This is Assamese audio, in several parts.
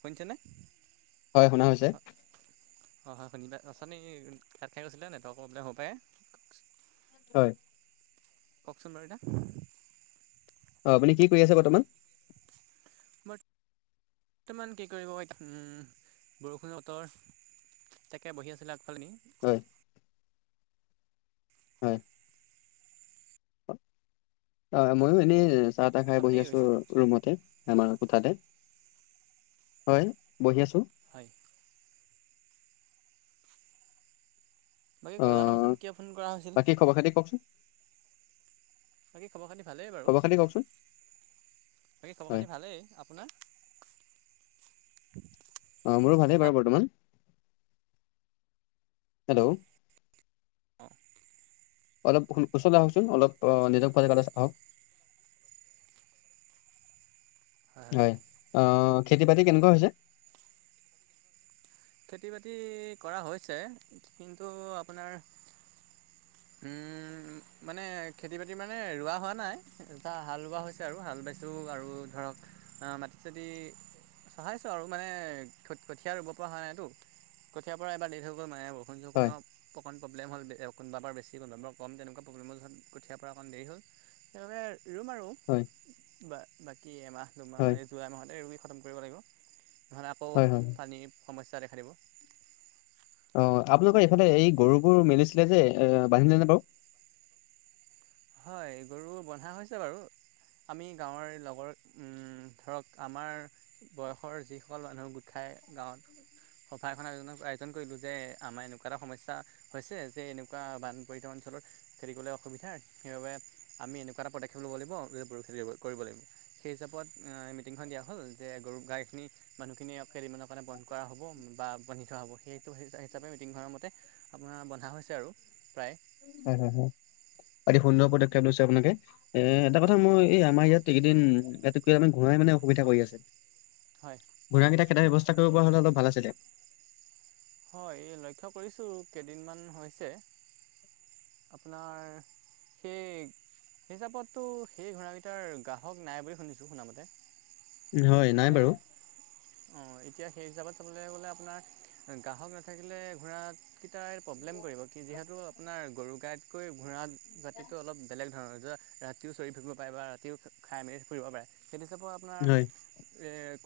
কনি তেনেে হয় শুনা হৈছে অচী তাত খাই গৈছিলে নেটৱৰ্কৰ প্ৰব্লেম হ'ব পাৰে [unintelligible] হয় কওকচোন লদা অ আপুনি কি কৰি আছে বৰ্তমান বৰ্তমান কি কৰিব বৰষুণ অতৰ েকে বহি আছিল [unintelligible] কালনি [unintelligible] হয় হয় হয় ময়ো এনেই চাহ তাহ খাই আপুনি বহি কি আছো কৰিছে? ৰুমতে আমাৰ কোঠাতে হয় বহি আছো হয়। অ বাকী জনাবচোন কিয় ফোন কৰা হৈছিল বাকী খবৰ খাতি কওকচোন বাকী খবৰ খিনি ভালেই বাৰু খবৰ খাতি কওকচোন বাকী খবৰ হয় পাতি ভালেই আপোনাৰ [inaudible] অ মোৰো ভালেই বাৰু বৰ্তমান হেল্ল'। অ' অলপ কুচল আহকচোন অলপ আহ নিজক পাল ক আহক [unintelligible] হয় আহ খেতি বাতি কেনেকুৱা হৈছে খেতি বাতি কৰা হৈছে কিন্তু আপোনাৰ [inaudible] মানে খেতি বাতি মানে ৰোৱা হোৱা নাই এটা হাল ৰোৱা হৈছে আৰু হাল বাইছোঁ আৰু ধৰক মাটি চতি চহাইছো আৰু মানে কঠীয়া ৰুব পৰা হোৱা নাই কঠিয়াৰ পৰা এবাৰ দেৰি হৈ গৈ মাৰে হয় বু য অকণ প্ৰব্লেম হ'ল কোনোবা বেছি কোনোবাৰ ক তেকুৱা প্ৰব্লেমৰ যছ কঠাৰ পৰা অকণ দেৰি হ'লেইবাবে ৰুম আৰু হয় বাকী এমাহ দুমাহ হয় যোৱাাই মাহতে োগী খতম কৰিব লাগিব নহলে আকৌ হয় হয় পানী সমস্যা ৰাখ অ আপোনালোকৰ এইফালে এই গৰুবোৰ মেলিছিলে যে এ বান্ধিলেনেে বাৰু [inaudible] হয় গৰু বন্ধা হৈছে বাৰু আমি গাঁৱৰ লগৰ উ ধৰক আমাৰ বয়সৰ যিসকল মানুহ গোট খাই গাঁৱত সফা এখননৰ আয়োনৰ আয়োজন কৰিলো যে আমাৰ এনেকুৱা এটা সমস্যা হৈছে যে এনেকুৱা বান পৰিধণ অঞ্চলত খেতি কৰিবলে অসুবিধা সেইবাবে আমি এনেকুৱা এটা পদক্ষেপ ল'ব লাগিবেতি কৰিব লাগিব সেই হিচাপত মিটিংখন দিয়া হল যে গৰু গাই খিনি মানুহখিনিয়ে খেলি ম [unintelligible] মানে বন্ধ কৰা হ'ব বা বন্্ধি থোৱা হ'ব সেইটো হিচাপে মিটিংখৰ মতে আপোনাৰ বন্ধা হৈছে আৰু প্ৰায়। উম, হম, হম। অতি সুন্দৰ পদক্ষেপ লৈছে আপোনালে এ এটা কথা হয় মই এই আমাৰ ইয়াত এইকেইদিন ইাত ক আমে ঘোৰাই মানে অসুবিধা কৰি আছে হয় ঘোৰা কেইটা কেইটা ব্ৱস্থা কৰিব পৰা হ'লে অলপ ভাল আছিলে। হয় লক্ষ্য কৰিছো কেইদিনমান হৈছে আপোনাৰ সেই হিচাপততো সেই ঘোঁৰা কিটাৰ গ্ৰাহক নাই বুলি শুনিছো শুন মতে হয় নাই বাৰু অ এতিয়া সেই হিচাপত চাবলৈ গলে আপোনাৰ গ্ৰাহক নাথাকিলে ঘোঁৰাতকেইটাই প্ৰব্লেম কৰিব কি যিহেতু আপোনাৰ গৰু গাইতকৈ ঘোঁৰা জাতিতো অলপ বেলেগ ৰাতিও চৰি ফুৰিিব পাৰে বা ৰাতিও খাই মেলি ফুৰিব পাৰে সেইটো হিচাপৰ আপোনাৰ হয়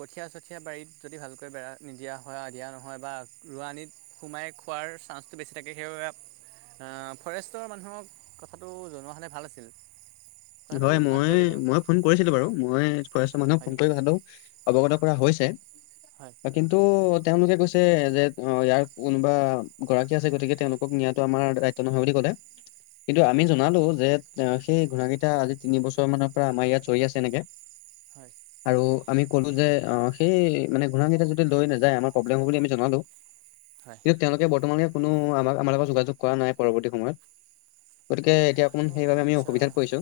কঠীয়া চঠীয়া বাৰীত যদি ভালকৈ বেৰা নিদিয়া হয় দিয়া নহয় বা ৰোৱনিত সোমাই খোৱাৰ চা্সটো বেছি থাকে সেইাবে ফৰেষ্টৰ মানুহক কথাটো জনোৱা হলে ভাল আছিল কথাটো হয় ভাবিব মই লাগিব মই ফোন কৰিছিলো বাৰু মই ছয়শ মানুহ ফোন হয়নি কৰি ভালো অৱগত কৰা হৈছে হয় কিন্তু তেওঁলোকে কৈছে যে অ ইয়াৰ কোনোবা গৰাকী আছে গতিকে তেওঁলোকক নিয়াো আমাৰ দায়িত্ব নহয় বুলি ক'লে কিন্তু আমি জনালো যে সেই ঘোণ কেইটা আজি তিন বছৰ মানৰ পৰা আমাৰ ইয়াত চৰি আছে এনেকে। হয় আৰু আমি কলো যে অ সেই মানে ঘূনা কেইটা যদি লৈ নাযায় আমাৰ প্ৰব্লেম হব বুলি আমি জনালো। হয় কিন্তু তেওঁলোকে বৰ্তমানে কোনো আমাক আমাৰ লগত যোগাযোগ কৰা নাই পৰৱৰ্তী সময়ত। গতিকে এতিয়া অকমাণ অঁ সেইবাবে আমি আচ্ছা অসুবিধাত পৰিছো।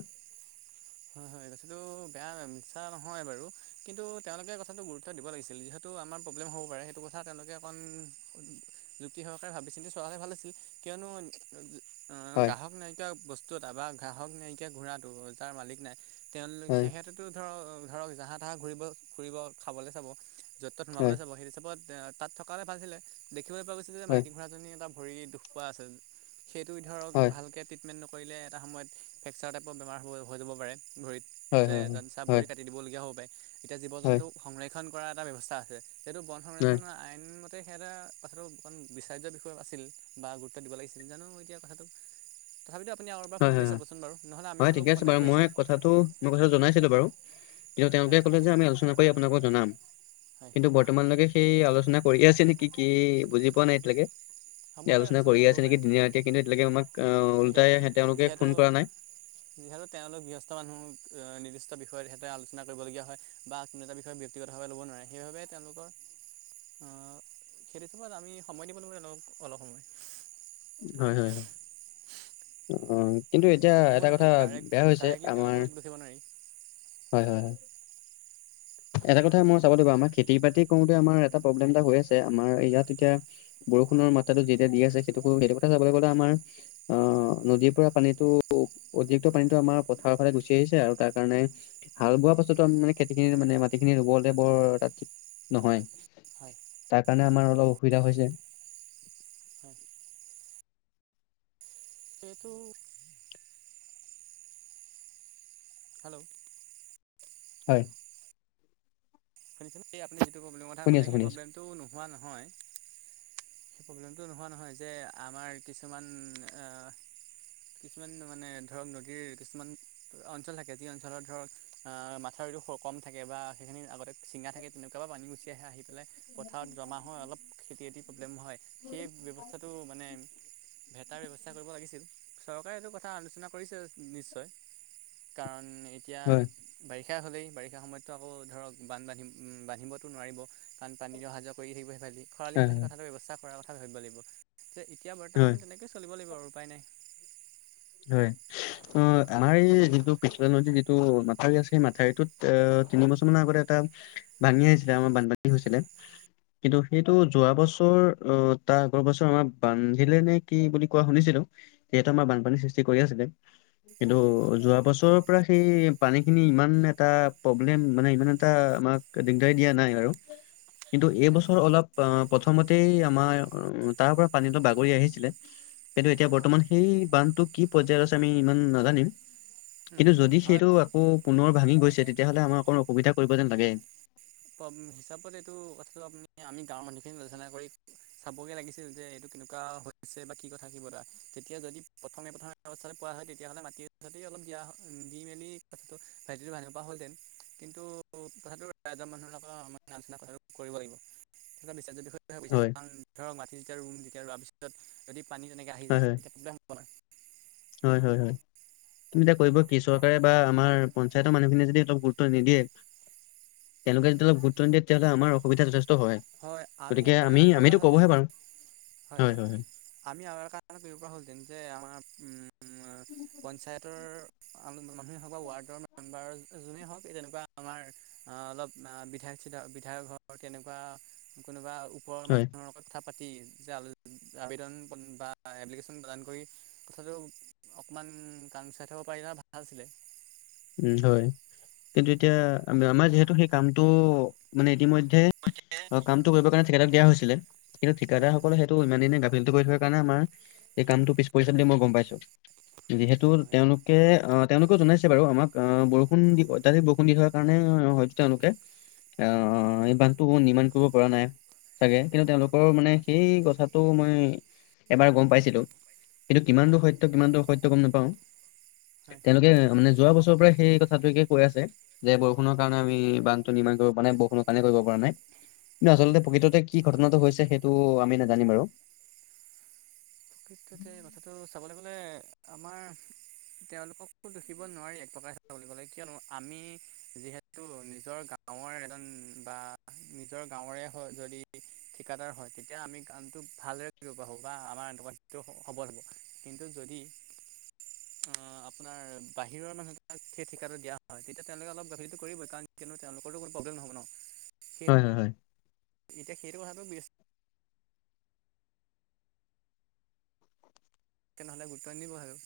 হয় হয় কথাটো বেয়া মিছা নহয় বাৰু, কিন্তু তেওঁলোকে কথাটো গুৰুত্ব দিব লাগিছিল। যিহেতু আমাৰ প্ৰব্লেম হ'ব পাৰে, সেইটো কথা তেওঁলোকে অকণ যুক্তি সহকাৰে ভাবিছিন্তি চৱা হয় ভাল আছিল। কিয় নো অ হয় গ্ৰাহক নাইকিয়া বস্তু এটা বা গ্ৰাহক নাইকিয়া ঘোৰাতটো যাৰ মালিক নাই তেওঁোক হয় সিহঁতো ধৰ ধৰক জাহাঁ তাহাঁ ঘুৰিব ফুৰিব খাবলে চাব য'ত তত সোমাবলৈ হয় যাব সেই হিচাপত তাত থকালে ভালছিলে দেখিবলৈ পোৱা গৈছিল যে হয় মাইকী ঘোঁৰাজনী এটা ভৰি দুখ পোৱা আছে সেইটো ধৰক হয় ভালকৈ ট্ৰটমেট নকৰিলে এটায়ত ফ্ৰেকচাৰ টাইপৰ বেম হ হৈ যাব পাৰে ভৰিীত হয় যে হয় হয় চাহ হয় ভৰি কাটি দিবলগীয়া হ'ব পাৰে এতিয়া জীৱ হয় জন্তু সংৰাক্ষ ণ কৰা এটা ব্যৱস্থা আছে সেইটো বন হয় সংৰক্ষণৰ আইন তে সেয়া এটা কথাটো অকণমান বিচাৰ্যৰ বিষয়ত আছিল বা গুৰুত্ব দিব লাগিছিল জানো এতিয়া কথাটো তথাপিতো আপুনি আৰু এবাৰ হয় ফোন কৰি হয় চাবচোন বাৰু নহ'লে আমি হয় হ'লেও ঠিকে আছে কণ্টেকট বাৰু কৰি মই চাম। কথাটো মই কথাটো জনাইছিলো বাৰু কিন্তু তেওঁলোকে হয় ক'লে যে আমি আলোচনা কৰি আপোনালোকক জনাম। হয় কিন্তু বৰ্তমানলৈকে সেই আলোচনা কৰিয়ে আছে নেকি কি বুজি পোৱা নাই এতিায়ালৈকে। হ'ব পাৰে আলোচনা কৰিয়ে কৰিব আছে নেকি পাৰে দিনে ৰাতি কিন্তু এতিয়কে আমাক এতিয়া উল্টাই যিহেতু যিহেতু তেওঁলোক গৃহস্থ মানুহ নি যথেষ্ট বিষয়ত সিহঁতে আলোচনা কৰিবলগীয়া হয়, বা কোনো এটা বিষয়ে ব্যক্তিগতভাৱে ল'ব নোৱাৰে। সেইবাবে তেওঁলোকৰ সেইটো সময়ত আমি সময় দিব নোৱাৰি অলপো। হয় হয়। অ' কিন্তু এতিয়া তেওঁলোককো এটা দোষী কথা ডাইৰেক্ট বেয়া হৈছে ডাইৰেক্টলি আমাৰ, তেওঁলোকক দোষিব নোৱাৰি হয় হয় হয়। এটা কথা মই চাব দে আমাৰ খেতি বাতি কৰোতে আমাৰ এটা প্ৰব্লেম এটা হৈ আছে। আমাৰ ইয়াত এতিয়া বৰষুণৰ মাত্ৰাতটো যেতিয়া দি আছে সেইটো সেইটো কথা চাবলৈ গ'লে আমাৰ অ নদীৰ পৰা পানীতটো অতিৰিক্ত পানীতো আমাৰ পথাৰৰ ফালে গুচি আহিছে আৰু তাৰ কাৰণে হাল বোৱাৰ পাছতো আমি মানে খেতি মানে মাটিখিনি ৰুবলে বৰ ঠিক নহয়। হয় তাৰ কাৰণে আমাৰ অলপ অসুবিধা হৈছে। হয় [unintelligible] সইটো হেল্ল'? হয়। শুনিছোন এই আপুনি যিটো প্ৰব্লেম কথা শুনি ক'লে, আছো সেই শুনি আছো প্ৰব্লেমটো নোহোৱা নহয়। সেই প্ৰব্লেমটো নোহোৱা নহয় যে আমাৰ কিছুমান কিছুমান মানে ধৰক নদীৰ কিছুমান অঞ্চল থাকে যি অঞ্চলত ধৰক আহ মাথাউৰি কম থাক বা সেইখিনি আগতে চিঙা থাকে তেনেকুৱা পৰা পানী গুচি আহে। আহি পেলাই পথাৰত জমা হৈ অলপ খেতি বাতি প্ৰব্লেম হয়, সেই ব্যৱস্থাটো মানে ভেটাৰ ব্যৱস্থা কৰিব লাগিছিল। চৰকাৰে এইটো কথা আলোচনা কৰিছে নিশ্চয়, কাৰণ এতিয়া হয় বাৰ সেয়া হ'লেই, বাৰিষা সময়তো আকৌ ধৰক বান বান্ধি বান্ধিবতো নোৱাৰিব কাৰণ পানী অহা যোৱা কৰি থাকিব। ভ ল [unintelligible] দিব হয় হয় হয় লাগিব আৰু উপায় নাই। হয়। অ' আমাৰ এই যিটো পিছফালে নদীত যিটো মথাউৰি আছে সেই মাথাউটোত তিনি বছৰ মানৰ আগতে এটা ভাঙি আহিছিলে, আমাৰ বানপানী হৈছিলে। কিন্তু সেইটো যোৱা বছৰ অ তাৰ আগৰ বছৰ আমাৰ বান্ধিলে নে কি বুলি কোৱা শুনিছিলো। যিহেতু আমাৰ বানপানীৰ সৃষ্টি কৰি আছিলে। কিন্তু যোৱা বছৰৰ পৰা সেই পানী খিনি ইমান এটা প্ৰব্লেম মানে ইমান এটা আমাক দিগদাৰ দিয়া নাই বাৰু। কিন্তু হয় এইবছৰ অলপ প্ৰথমতেই আমাৰ তাৰ পৰা পানীত বাগৰি আহিছিলে। কিন্তু এতিয়া হয় বৰ্তমান সেই বান্ধটো কি পৰ্যায়ত আছে আমি ইমান নাজানিম। কিন্তু উম যদি হয়। সেইটো আকৌ পুনৰ ভাঙি গৈছে তেতিয়াহ'লে আমাৰ অকণ অসুবিধা কৰিব যেন লাগে। হিচাপত এইটো কথাটো আপুনি আমি গাঁৱৰ মানুহখিনি আলোচনা কৰি চাবগে লাগিছিল যে এইটো কেনেকুৱা হৈছে বা কি কথা কিব দৰা তেতিয়া যদি প্ৰথমে প্ৰথমে অৱস্থালৈ পোৱা হয় তেতিয়াহ'লে মাটিৰ চাটি অলপ দিয়া দি মেলি। [unintelligible] ভানুৱা হল যেন কিন্তু কথাটোৰ মানুহৰ [unintelligible] কৰিব লাগিব স বিশ্ব বিষয়টোছে হয় কাৰণ ধৰক ম যেতিয়া ৰুম, ৰোৱাৰ পিছত যদি পানী তেনেকৈ আহি হয় যায় হয় তেতিয়া প্ৰব্লেম হ'ব ন। তুমি এয়া কৰিব কি, চৰকাৰে বা আমাৰ পঞ্চায়তৰ মানুহখিনিয়ে যদি অলপ গুৰুত্ব নিদিয়ে। তেওঁলোকে যদি অলপ গুৰুত্ব নিদিয়ে তেতিায়া হ'লে আমৰ অসুবিধাথেষ্ট হয় আমি আৰু এটা কাম কৰিব পৰা হ'ল হেতেন, ক'বহে পাৰো হয় আমি আৰু এটা কাম কৰিব পৰা হ'লতেন যে আমাৰ পঞ্চায়তৰ। মানুহে হওক বা ৱাৰ্ডৰ মেম্বাৰ যোনেই হওক এই তেনেকুৱা আমাৰ অ', অলপ বিধায়ক বিধায়ক ঘ তেনেকুৱা কোনোবা ওপৰৰ হয় মানুহৰ লগত থাপ পাতি আবেদন বা এপ্লিকেশ্যন প্ৰদান কৰি কথাটো অকণমান কাম চাই থব পাৰিলে ভাল আছিলে। উ হয়, কিন্তু এতিয়া আমাৰ যিহেতু সেই কামটো মানে ইতিমধ্যে কামটো কৰিব কাৰণে ঠিকাদাৰক দিয়া হৈছিলে কিন্তু হয় ঠিকাদাৰ সকলে সেইটো ইমান দিনে কৰি থোৱাৰ কাৰণে আমাৰ এই কামটো পিছ পৰিছে বুলি মই গম পাইছোঁ যিহেতু হয় তেওঁলোকে অ', তেওঁলোকেও জনাইছে বাৰু আমাক আহ বৰষুণ দি অত্যাধিক বৰষুণ দি থোৱা কাৰণে হয়তো তেওঁলোকে আহ, এই বান্ধটো নিৰ্মাণ কৰিব পৰা নাই। চাগে কিন্তু তেওঁলোকৰ মানে হয় সেই কথাটো মই এবাৰ গম পাইছিলোঁ। কিন্তু কিমান দূৰ হয় সত্য কিমান দূৰ অসত্য গম নাপাওঁ হয় তেওঁলোকে মানে যোৱা বছৰ পৰা সেই কথাটোে কৈ আছে যে বৰষুণৰ কাৰণে আমি বানটো নিৰ্মাণ কৰিব পৰা নাই বৰষুণৰ কাৰণে কৰিব পৰা নাই। কিন্তু হয় আচলতে প্ৰকৃততে কি ঘটনাটো হৈছে সেইটো আমি নাজানিম আৰু [unintelligible] [inaudible] আমাৰ। তেওঁলোককো দেখিব নোৱাৰি এক প্ৰকাৰে বুলি কলে কিয়নো আমি যিহেতু নিজৰ গ গাঁৱৰ এজন বা নিজৰ গাঁৱৰে হয় যদি ঠিকাদাৰ হয় তেতিয়া আমি কামটো ভালদৰে কৰিব পৰা হ'ব বা আমাৰ এনেকুৱা সেইটো সবল হ'ব কিন্তু যদি অ', আপোনাৰ বাহিৰৰ মানুহ তাক সেই ঠিকাটো দিয়া হয় তেতিয়া তেওঁলোকে অলপ গাভৰিটো কৰিবই কাৰণ কিয়নো তেওঁলোকতো কোনো প্ৰব্লেম নহ'ব ন। সেই হয় হয় হয় এতিয়া সেইটো কথাটো তেনেহ'লে গোটাই নিব আৰু